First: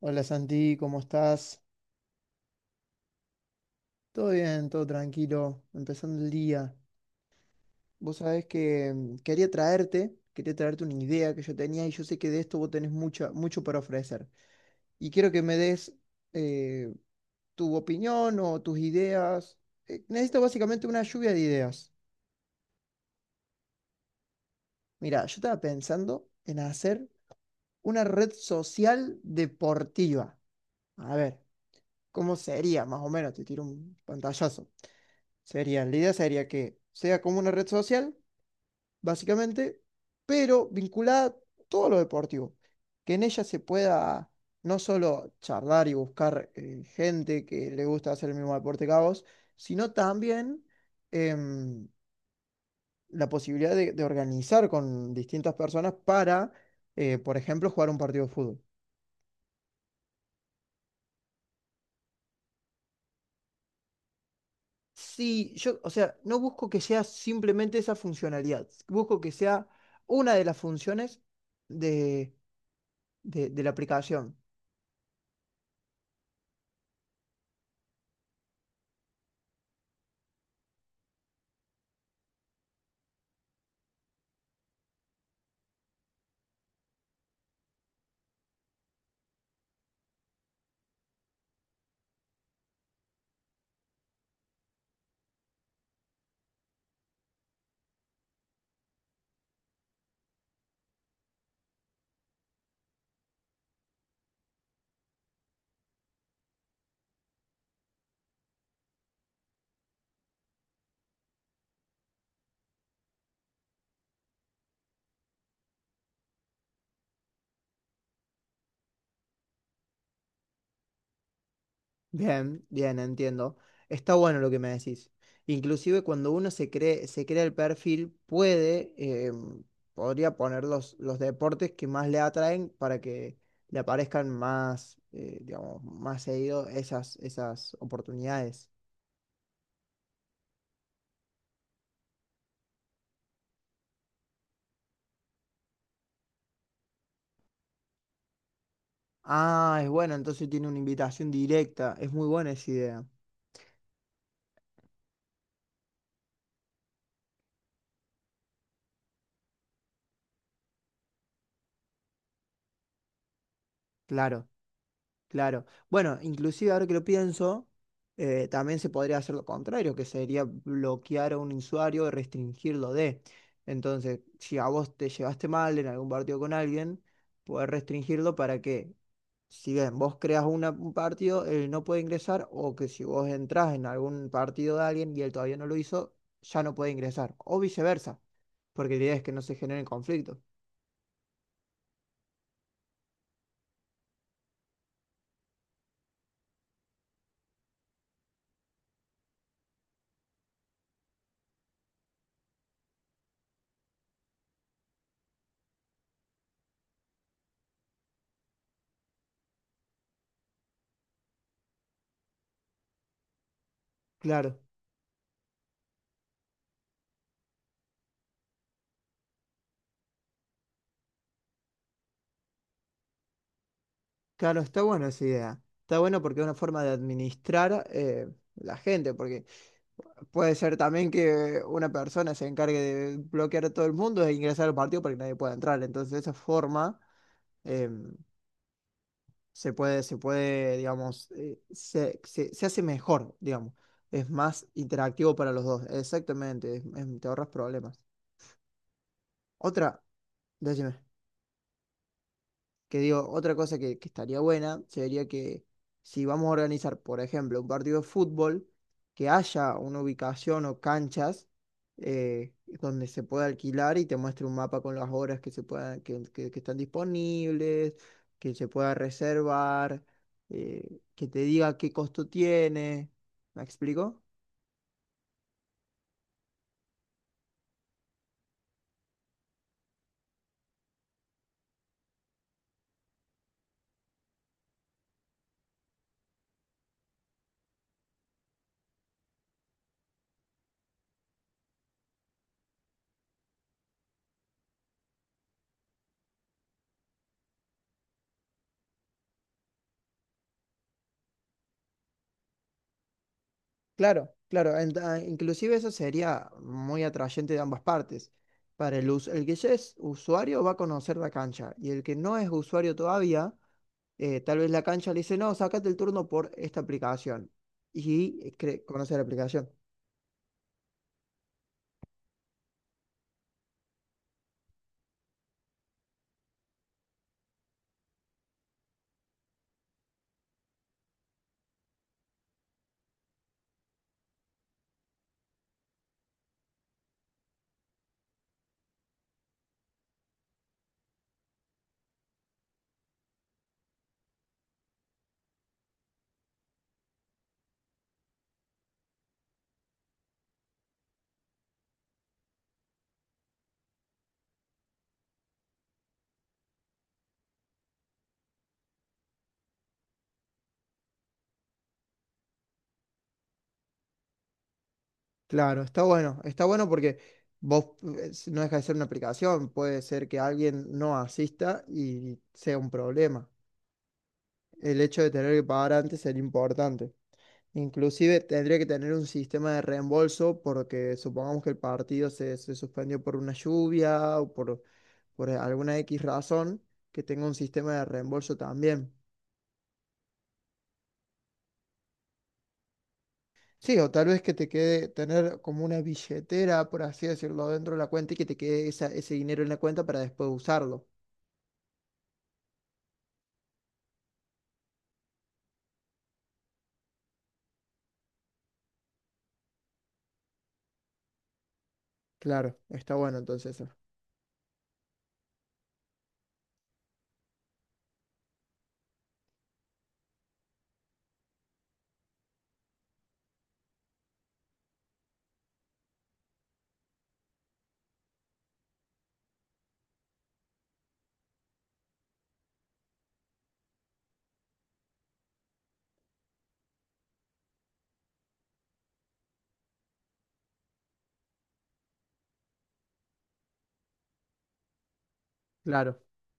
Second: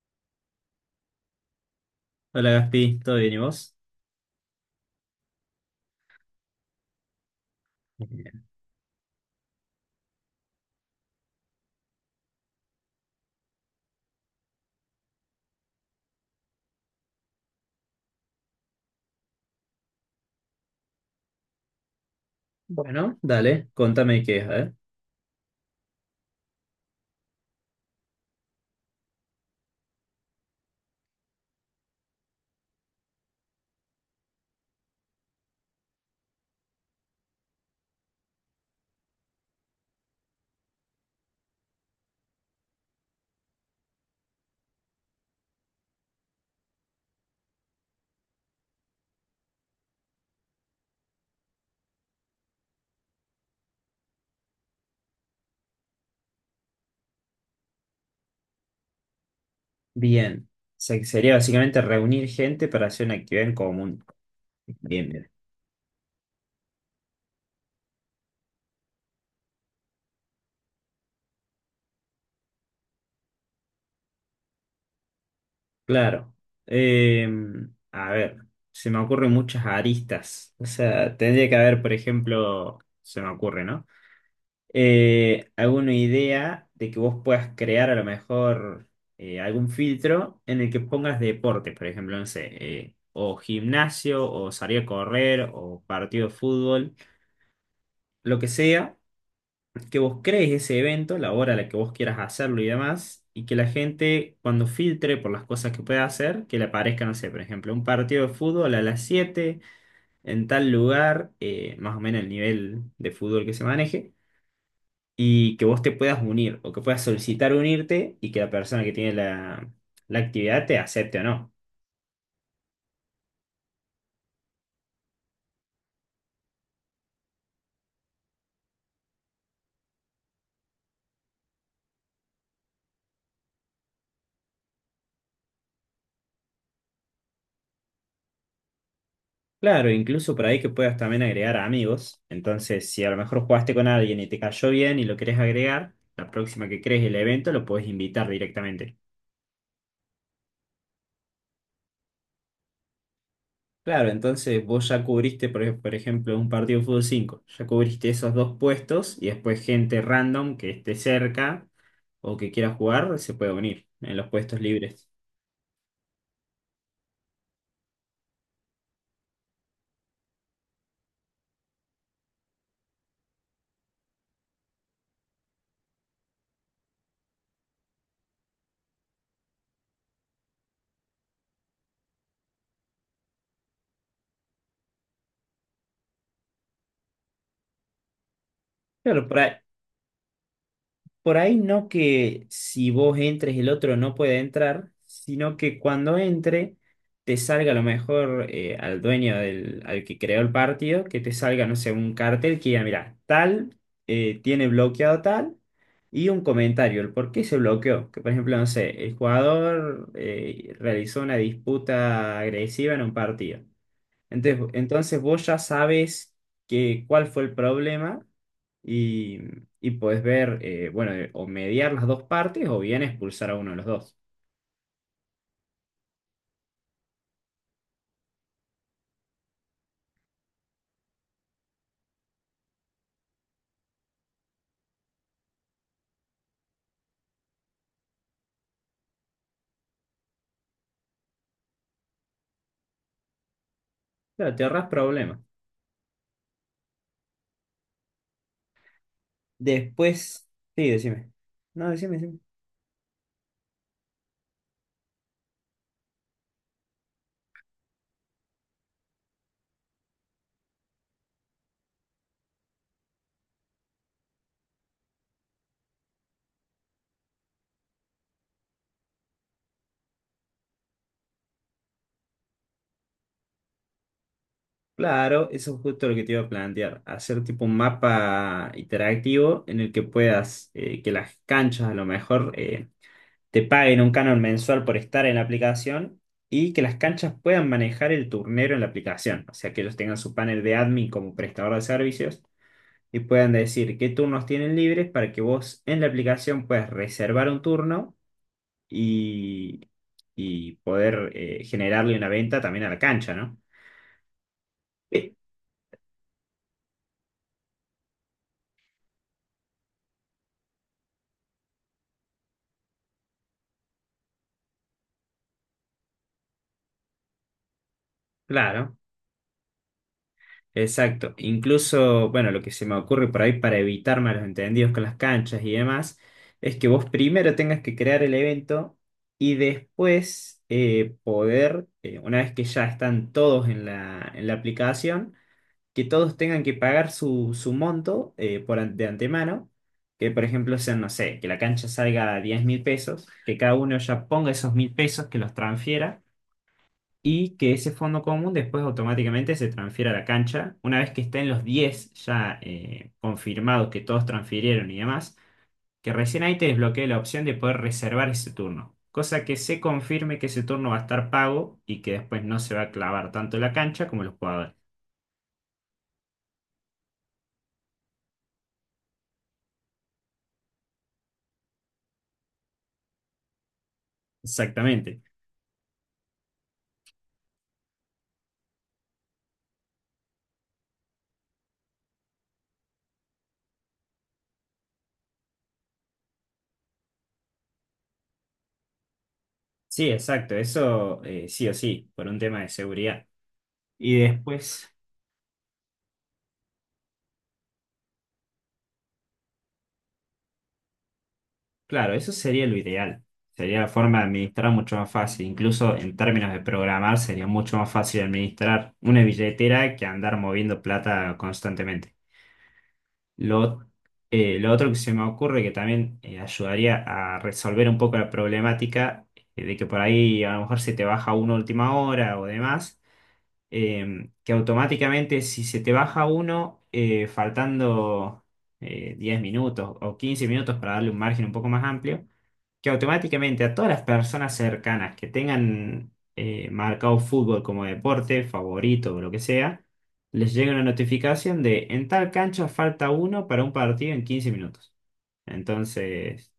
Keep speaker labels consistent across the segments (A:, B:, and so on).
A: Hola Santi, ¿cómo estás?
B: Hola Gaspi, ¿todo bien y vos?
A: Todo bien, todo tranquilo, empezando el día. Vos sabés
B: Bien.
A: que quería traerte una idea que yo tenía y yo sé que de esto vos tenés mucho para ofrecer. Y quiero que me des eh, tu opinión o tus ideas. Necesito básicamente una lluvia de ideas.
B: Bueno, dale, contame qué es, a ver.
A: Mira, yo estaba pensando en hacer una red social deportiva. A ver, ¿cómo sería? Más o menos, te tiro un pantallazo. La idea sería que sea como una red social, básicamente, pero vinculada a todo lo deportivo. Que en ella se pueda no solo charlar y buscar gente que le gusta hacer el mismo deporte que a vos, sino también em, la posibilidad de organizar con distintas personas para, por ejemplo, jugar un partido de fútbol.
B: Bien. Sería básicamente reunir gente para hacer una actividad en común. Bien, bien.
A: Sí, yo, o sea, no busco que sea simplemente esa funcionalidad, busco que sea una de las funciones de de la aplicación.
B: Claro. Eh, a ver, se me ocurren muchas aristas. O sea, tendría que haber, por ejemplo, se me ocurre, ¿no? alguna idea de que vos puedas crear a lo mejor algún filtro en el que pongas deporte, por ejemplo, no sé, o gimnasio, o salir a correr, o partido de fútbol, lo que sea, que vos crees ese evento, la hora a la que vos quieras hacerlo y demás, y que la gente cuando filtre por las cosas que pueda hacer, que le aparezca, no sé, por ejemplo, un partido de fútbol a las 7 en tal lugar, más o menos el nivel de fútbol que se maneje y que vos te puedas unir o que puedas solicitar unirte y que la persona que tiene la actividad te acepte o no.
A: Bien, bien, entiendo. Está bueno lo que me decís. Inclusive cuando uno se crea el perfil, puede, podría poner los deportes que más le atraen para que le aparezcan más, digamos, más seguido esas oportunidades.
B: Claro, incluso por ahí que puedas también agregar amigos. Entonces, si a lo mejor jugaste con alguien y te cayó bien y lo querés agregar, la próxima que crees el evento lo podés invitar directamente.
A: Ah, es bueno, entonces tiene una invitación directa. Es muy buena esa idea.
B: Claro, entonces vos ya cubriste, por ejemplo, un partido de fútbol 5 ya cubriste esos dos puestos y después gente random que esté cerca o que quiera jugar se puede unir en los
A: Claro.
B: puestos libres.
A: Claro. Bueno, inclusive ahora que lo pienso, también se podría hacer lo contrario, que sería bloquear a un usuario y restringirlo de. Entonces, si a vos te llevaste mal en algún partido con alguien, podés restringirlo para que, si bien vos un partido, él no puede ingresar, o que si vos entrás en algún partido de alguien y él todavía no lo hizo, ya no puede ingresar, o viceversa, porque la idea es
B: Claro,
A: que
B: por
A: no se
B: ahí.
A: generen conflictos.
B: Por ahí no que si vos entres el otro no puede entrar, sino que cuando entre te salga a lo mejor al dueño del, al que creó el partido, que te salga, no sé, un cartel que diga, mira, tal tiene bloqueado tal y un comentario, el por qué se bloqueó. Que por ejemplo, no sé, el jugador realizó una disputa agresiva en un partido.
A: Claro.
B: Entonces, vos ya sabes que, cuál fue el problema y, y podés ver, bueno, o mediar las dos partes o bien expulsar a uno de los dos.
A: Claro, está buena esa idea. Está bueno porque es una forma de administrar la gente, porque puede ser también que una persona se encargue de bloquear a todo el mundo e ingresar al partido para que nadie pueda entrar. Entonces, de esa forma eh, se puede, digamos, se hace mejor, digamos. Es
B: Claro, te
A: más
B: ahorras
A: interactivo
B: problemas.
A: para los dos. Exactamente, te ahorras problemas. Otra,
B: Después, sí,
A: decime.
B: decime. No, decime, decime.
A: Que digo, otra cosa que estaría buena sería que si vamos a organizar, por ejemplo, un partido de fútbol, que haya una ubicación o canchas eh, donde se pueda alquilar y te muestre un mapa con las horas que se que están disponibles, que se pueda reservar, que te diga qué costo tiene. ¿Me explico?
B: Claro, eso es justo lo que te iba a plantear. Hacer tipo un mapa interactivo en el que puedas, que las canchas a lo mejor te paguen un canon mensual por estar en la aplicación y que las canchas puedan manejar el turnero en la aplicación. O sea, que ellos tengan su panel de admin como prestador de servicios y puedan decir qué turnos tienen libres para que vos en la aplicación puedas reservar un turno y, y poder generarle una venta también a la cancha, ¿no?
A: Claro, claro.
B: Eh,
A: Inclusive eso sería muy atrayente de ambas partes. Para el que ya es usuario va a conocer la cancha y el que no es usuario todavía, tal vez la cancha le dice, no, sácate el turno por esta aplicación y
B: Claro.
A: conoce la aplicación.
B: Exacto. Incluso, bueno, lo que se me ocurre por ahí para evitar malos entendidos con las canchas y demás, es que vos primero tengas que crear el evento y después poder, una vez que ya están todos en la aplicación, que todos tengan que pagar su, su monto de antemano, que por ejemplo sean, no sé, que la cancha salga a 10.000 pesos, que cada uno ya ponga esos 1.000 pesos, que los transfiera y que ese fondo común después automáticamente se transfiera a la cancha. Una vez que estén los 10 ya confirmados que todos transfirieron y demás, que recién ahí te desbloquee la opción de poder reservar ese turno. Cosa que se confirme que ese turno va a estar pago y que después no se va a clavar tanto la cancha como los jugadores.
A: Claro, está bueno porque vos no deja de ser una aplicación, puede ser que alguien no asista y sea un problema. El hecho
B: Exactamente.
A: de tener que pagar antes sería importante. Inclusive tendría que tener un sistema de reembolso porque supongamos que el partido se suspendió por una lluvia por alguna X razón, que tenga un sistema de reembolso también.
B: Sí, exacto. Eso sí o sí, por un tema de seguridad.
A: Sí, o
B: Y
A: tal vez que te
B: después,
A: quede tener como una billetera, por así decirlo, dentro de la cuenta y que te quede ese dinero en la cuenta para después usarlo.
B: claro, eso sería lo ideal. Sería la forma de administrar mucho más fácil. Incluso en términos de programar sería mucho más fácil administrar una billetera que andar moviendo plata constantemente.
A: Claro, está bueno entonces
B: Lo,
A: eso.
B: lo otro que se me ocurre que también ayudaría a resolver un poco la problemática de que por ahí a lo mejor se te baja uno a última hora o demás, que automáticamente si se te baja uno faltando 10 minutos o 15 minutos para darle un margen un poco más amplio, que automáticamente a todas las personas cercanas que tengan marcado fútbol como deporte, favorito o lo que sea, les llega una notificación de en tal cancha falta uno para un partido en 15 minutos.
A: Claro,
B: Entonces,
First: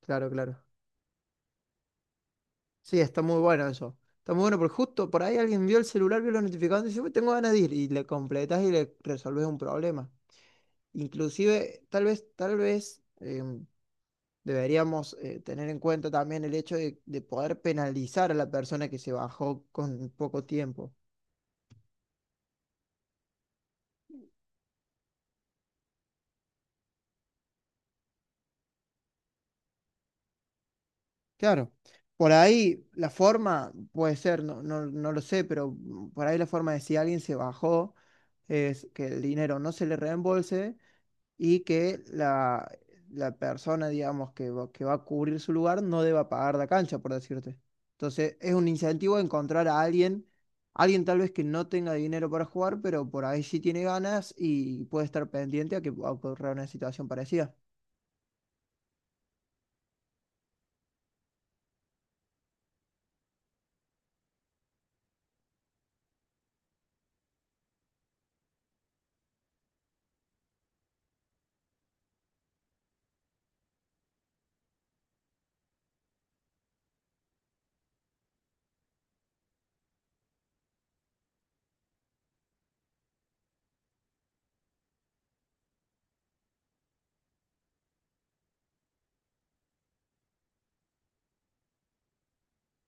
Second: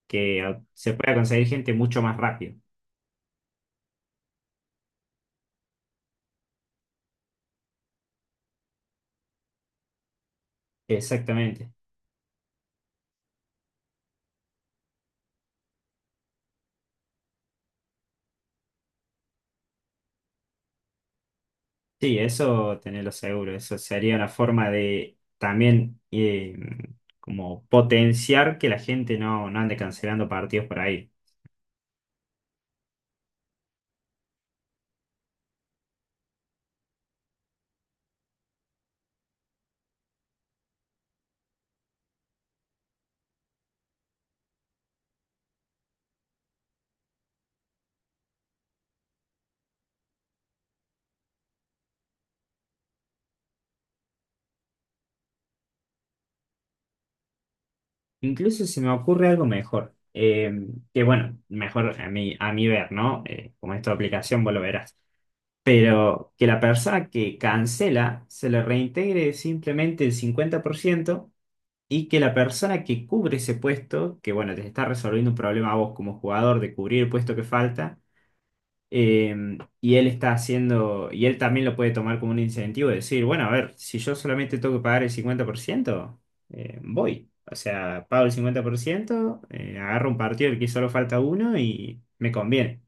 A: claro, claro.
B: se pueda conseguir gente mucho más rápido.
A: Sí, está muy bueno eso. Está muy bueno porque justo por ahí alguien vio el celular, vio los notificados y dice, "Uy, tengo ganas de ir". Y le completas y le resolves un problema.
B: Exactamente.
A: Inclusive, tal vez deberíamos tener en cuenta también el hecho de poder penalizar a la persona que se bajó con poco tiempo.
B: Sí, eso tenerlo seguro. Eso sería una forma de también como potenciar que la gente no, no ande cancelando partidos por ahí.
A: Claro. Por ahí la forma puede ser, no, no, no lo sé, pero por ahí la forma de si alguien se bajó es que el dinero no se le reembolse y que la persona, digamos, que va a cubrir su lugar no deba pagar la cancha, por decirte. Entonces, es un incentivo encontrar a alguien, alguien tal vez que no tenga dinero para jugar, pero por ahí sí tiene ganas y puede estar pendiente a que ocurra una situación parecida.
B: Incluso se me ocurre algo mejor, que bueno, mejor a mí, a mi ver, ¿no? Como es tu aplicación, vos lo verás. Pero que la persona que cancela se le reintegre simplemente el 50% y que la persona que cubre ese puesto, que bueno, te está resolviendo un problema a vos como jugador de cubrir el puesto que falta, y él está haciendo, y él también lo puede tomar como un incentivo de decir, bueno, a ver, si yo solamente tengo que pagar el 50%, voy. O sea, pago el 50%, agarro un partido del que solo falta uno y me conviene.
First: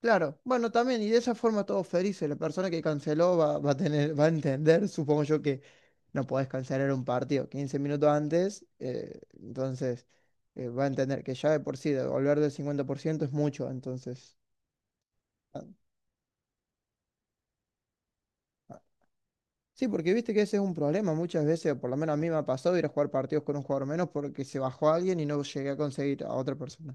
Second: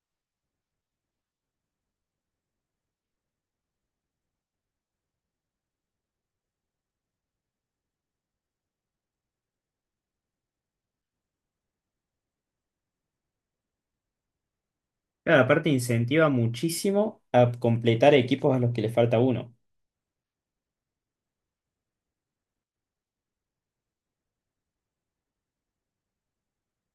A: Claro, bueno, también, y de esa forma todos felices. La persona que canceló va a va a entender, supongo yo, que no podés cancelar un partido 15 minutos antes, entonces va a entender que ya de por sí devolver del 50% es mucho, entonces.
B: Claro, aparte incentiva muchísimo a completar equipos a los que le falta uno.
A: Sí, porque viste que ese es un problema muchas veces, por lo menos a mí me ha pasado ir a jugar partidos con un jugador menos porque se bajó alguien y no llegué a conseguir a otra persona.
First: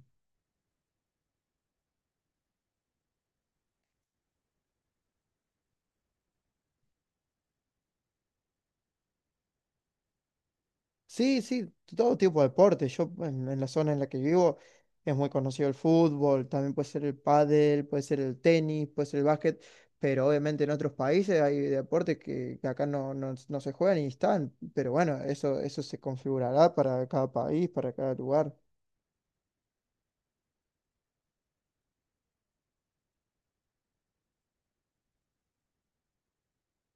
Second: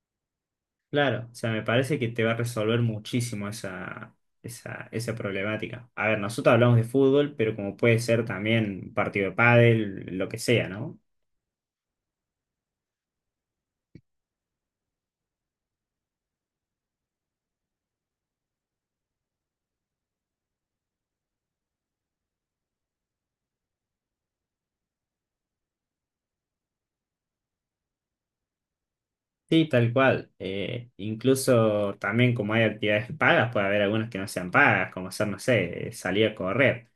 B: Claro, o sea, me parece que te va a resolver muchísimo esa problemática. A ver, nosotros hablamos de fútbol, pero como puede ser también un partido de pádel, lo que sea, ¿no?
A: Sí, sí, todo tipo de deporte. Yo en la zona en la que vivo es muy conocido el fútbol, también puede ser el pádel, puede ser el tenis, puede ser el básquet, pero obviamente en otros países hay deportes que acá no, no, no se juegan y están, pero bueno, eso se configurará para cada país, para cada lugar.
B: Sí, tal cual. Incluso también como hay actividades pagas, puede haber algunas que no sean pagas, como hacer, no sé, salir a correr.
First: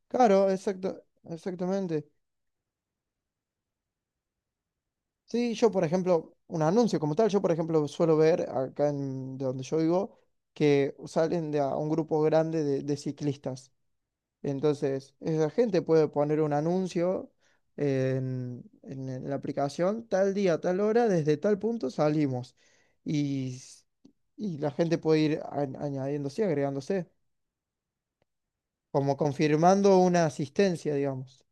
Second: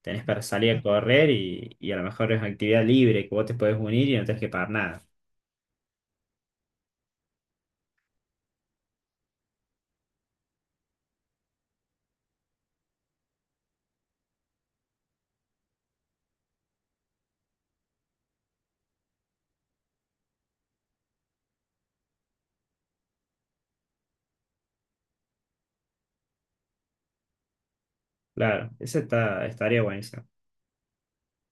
B: Tenés para
A: Claro,
B: salir a
A: exacto,
B: correr y a lo
A: exactamente.
B: mejor es actividad libre que vos te podés unir y no tenés que pagar nada.
A: Sí, yo por ejemplo, un anuncio como tal, yo por ejemplo suelo ver acá de donde yo vivo que salen de a un grupo grande de ciclistas. Entonces, esa gente puede poner un anuncio en la aplicación, tal día, tal hora, desde tal punto salimos. Y, s- y la gente puede ir añadiéndose, agregándose,
B: Claro, eso
A: como
B: está, estaría
A: confirmando
B: buenísimo.
A: una asistencia, digamos.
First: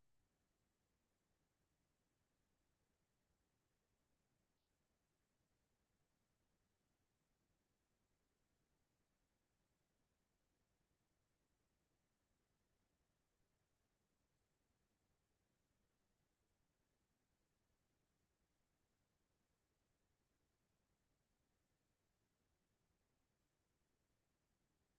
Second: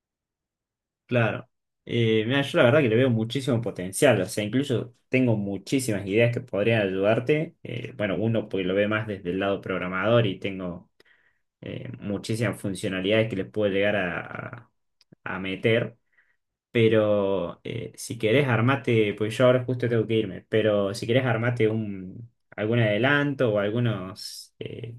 B: Claro. Mira, yo la verdad que le veo muchísimo potencial. O sea, incluso tengo muchísimas ideas que podrían ayudarte. Bueno, uno porque lo ve más desde el lado programador y tengo muchísimas funcionalidades que les puedo llegar a meter. Pero si querés armate, pues yo ahora justo tengo que irme, pero si querés armate un, algún adelanto o algunos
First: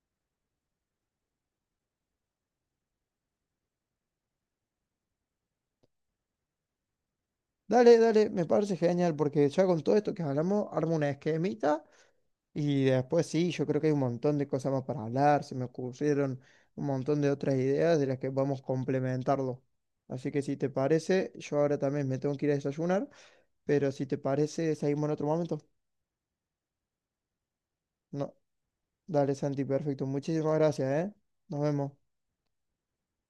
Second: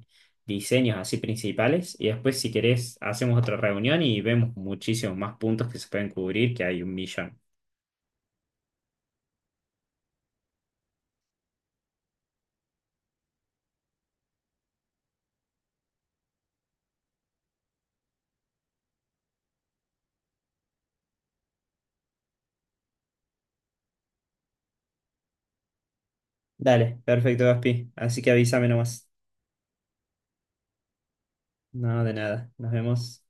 B: diseños así principales y después si querés hacemos otra reunión y vemos muchísimos más puntos que se pueden cubrir, que hay 1.000.000.
A: Dale, dale, me parece genial, porque ya con todo esto que hablamos, armo una esquemita. Y después sí, yo creo que hay un montón de cosas más para hablar, se me ocurrieron un montón de otras ideas de las que vamos a complementarlo. Así que si te parece, yo ahora también me tengo que ir a desayunar, pero si te parece, seguimos en otro momento.
B: Dale, perfecto, Gaspi. Así que
A: No,
B: avísame nomás.
A: dale Santi, perfecto. Muchísimas gracias, ¿eh? Nos vemos.
B: No, de nada. Nos vemos.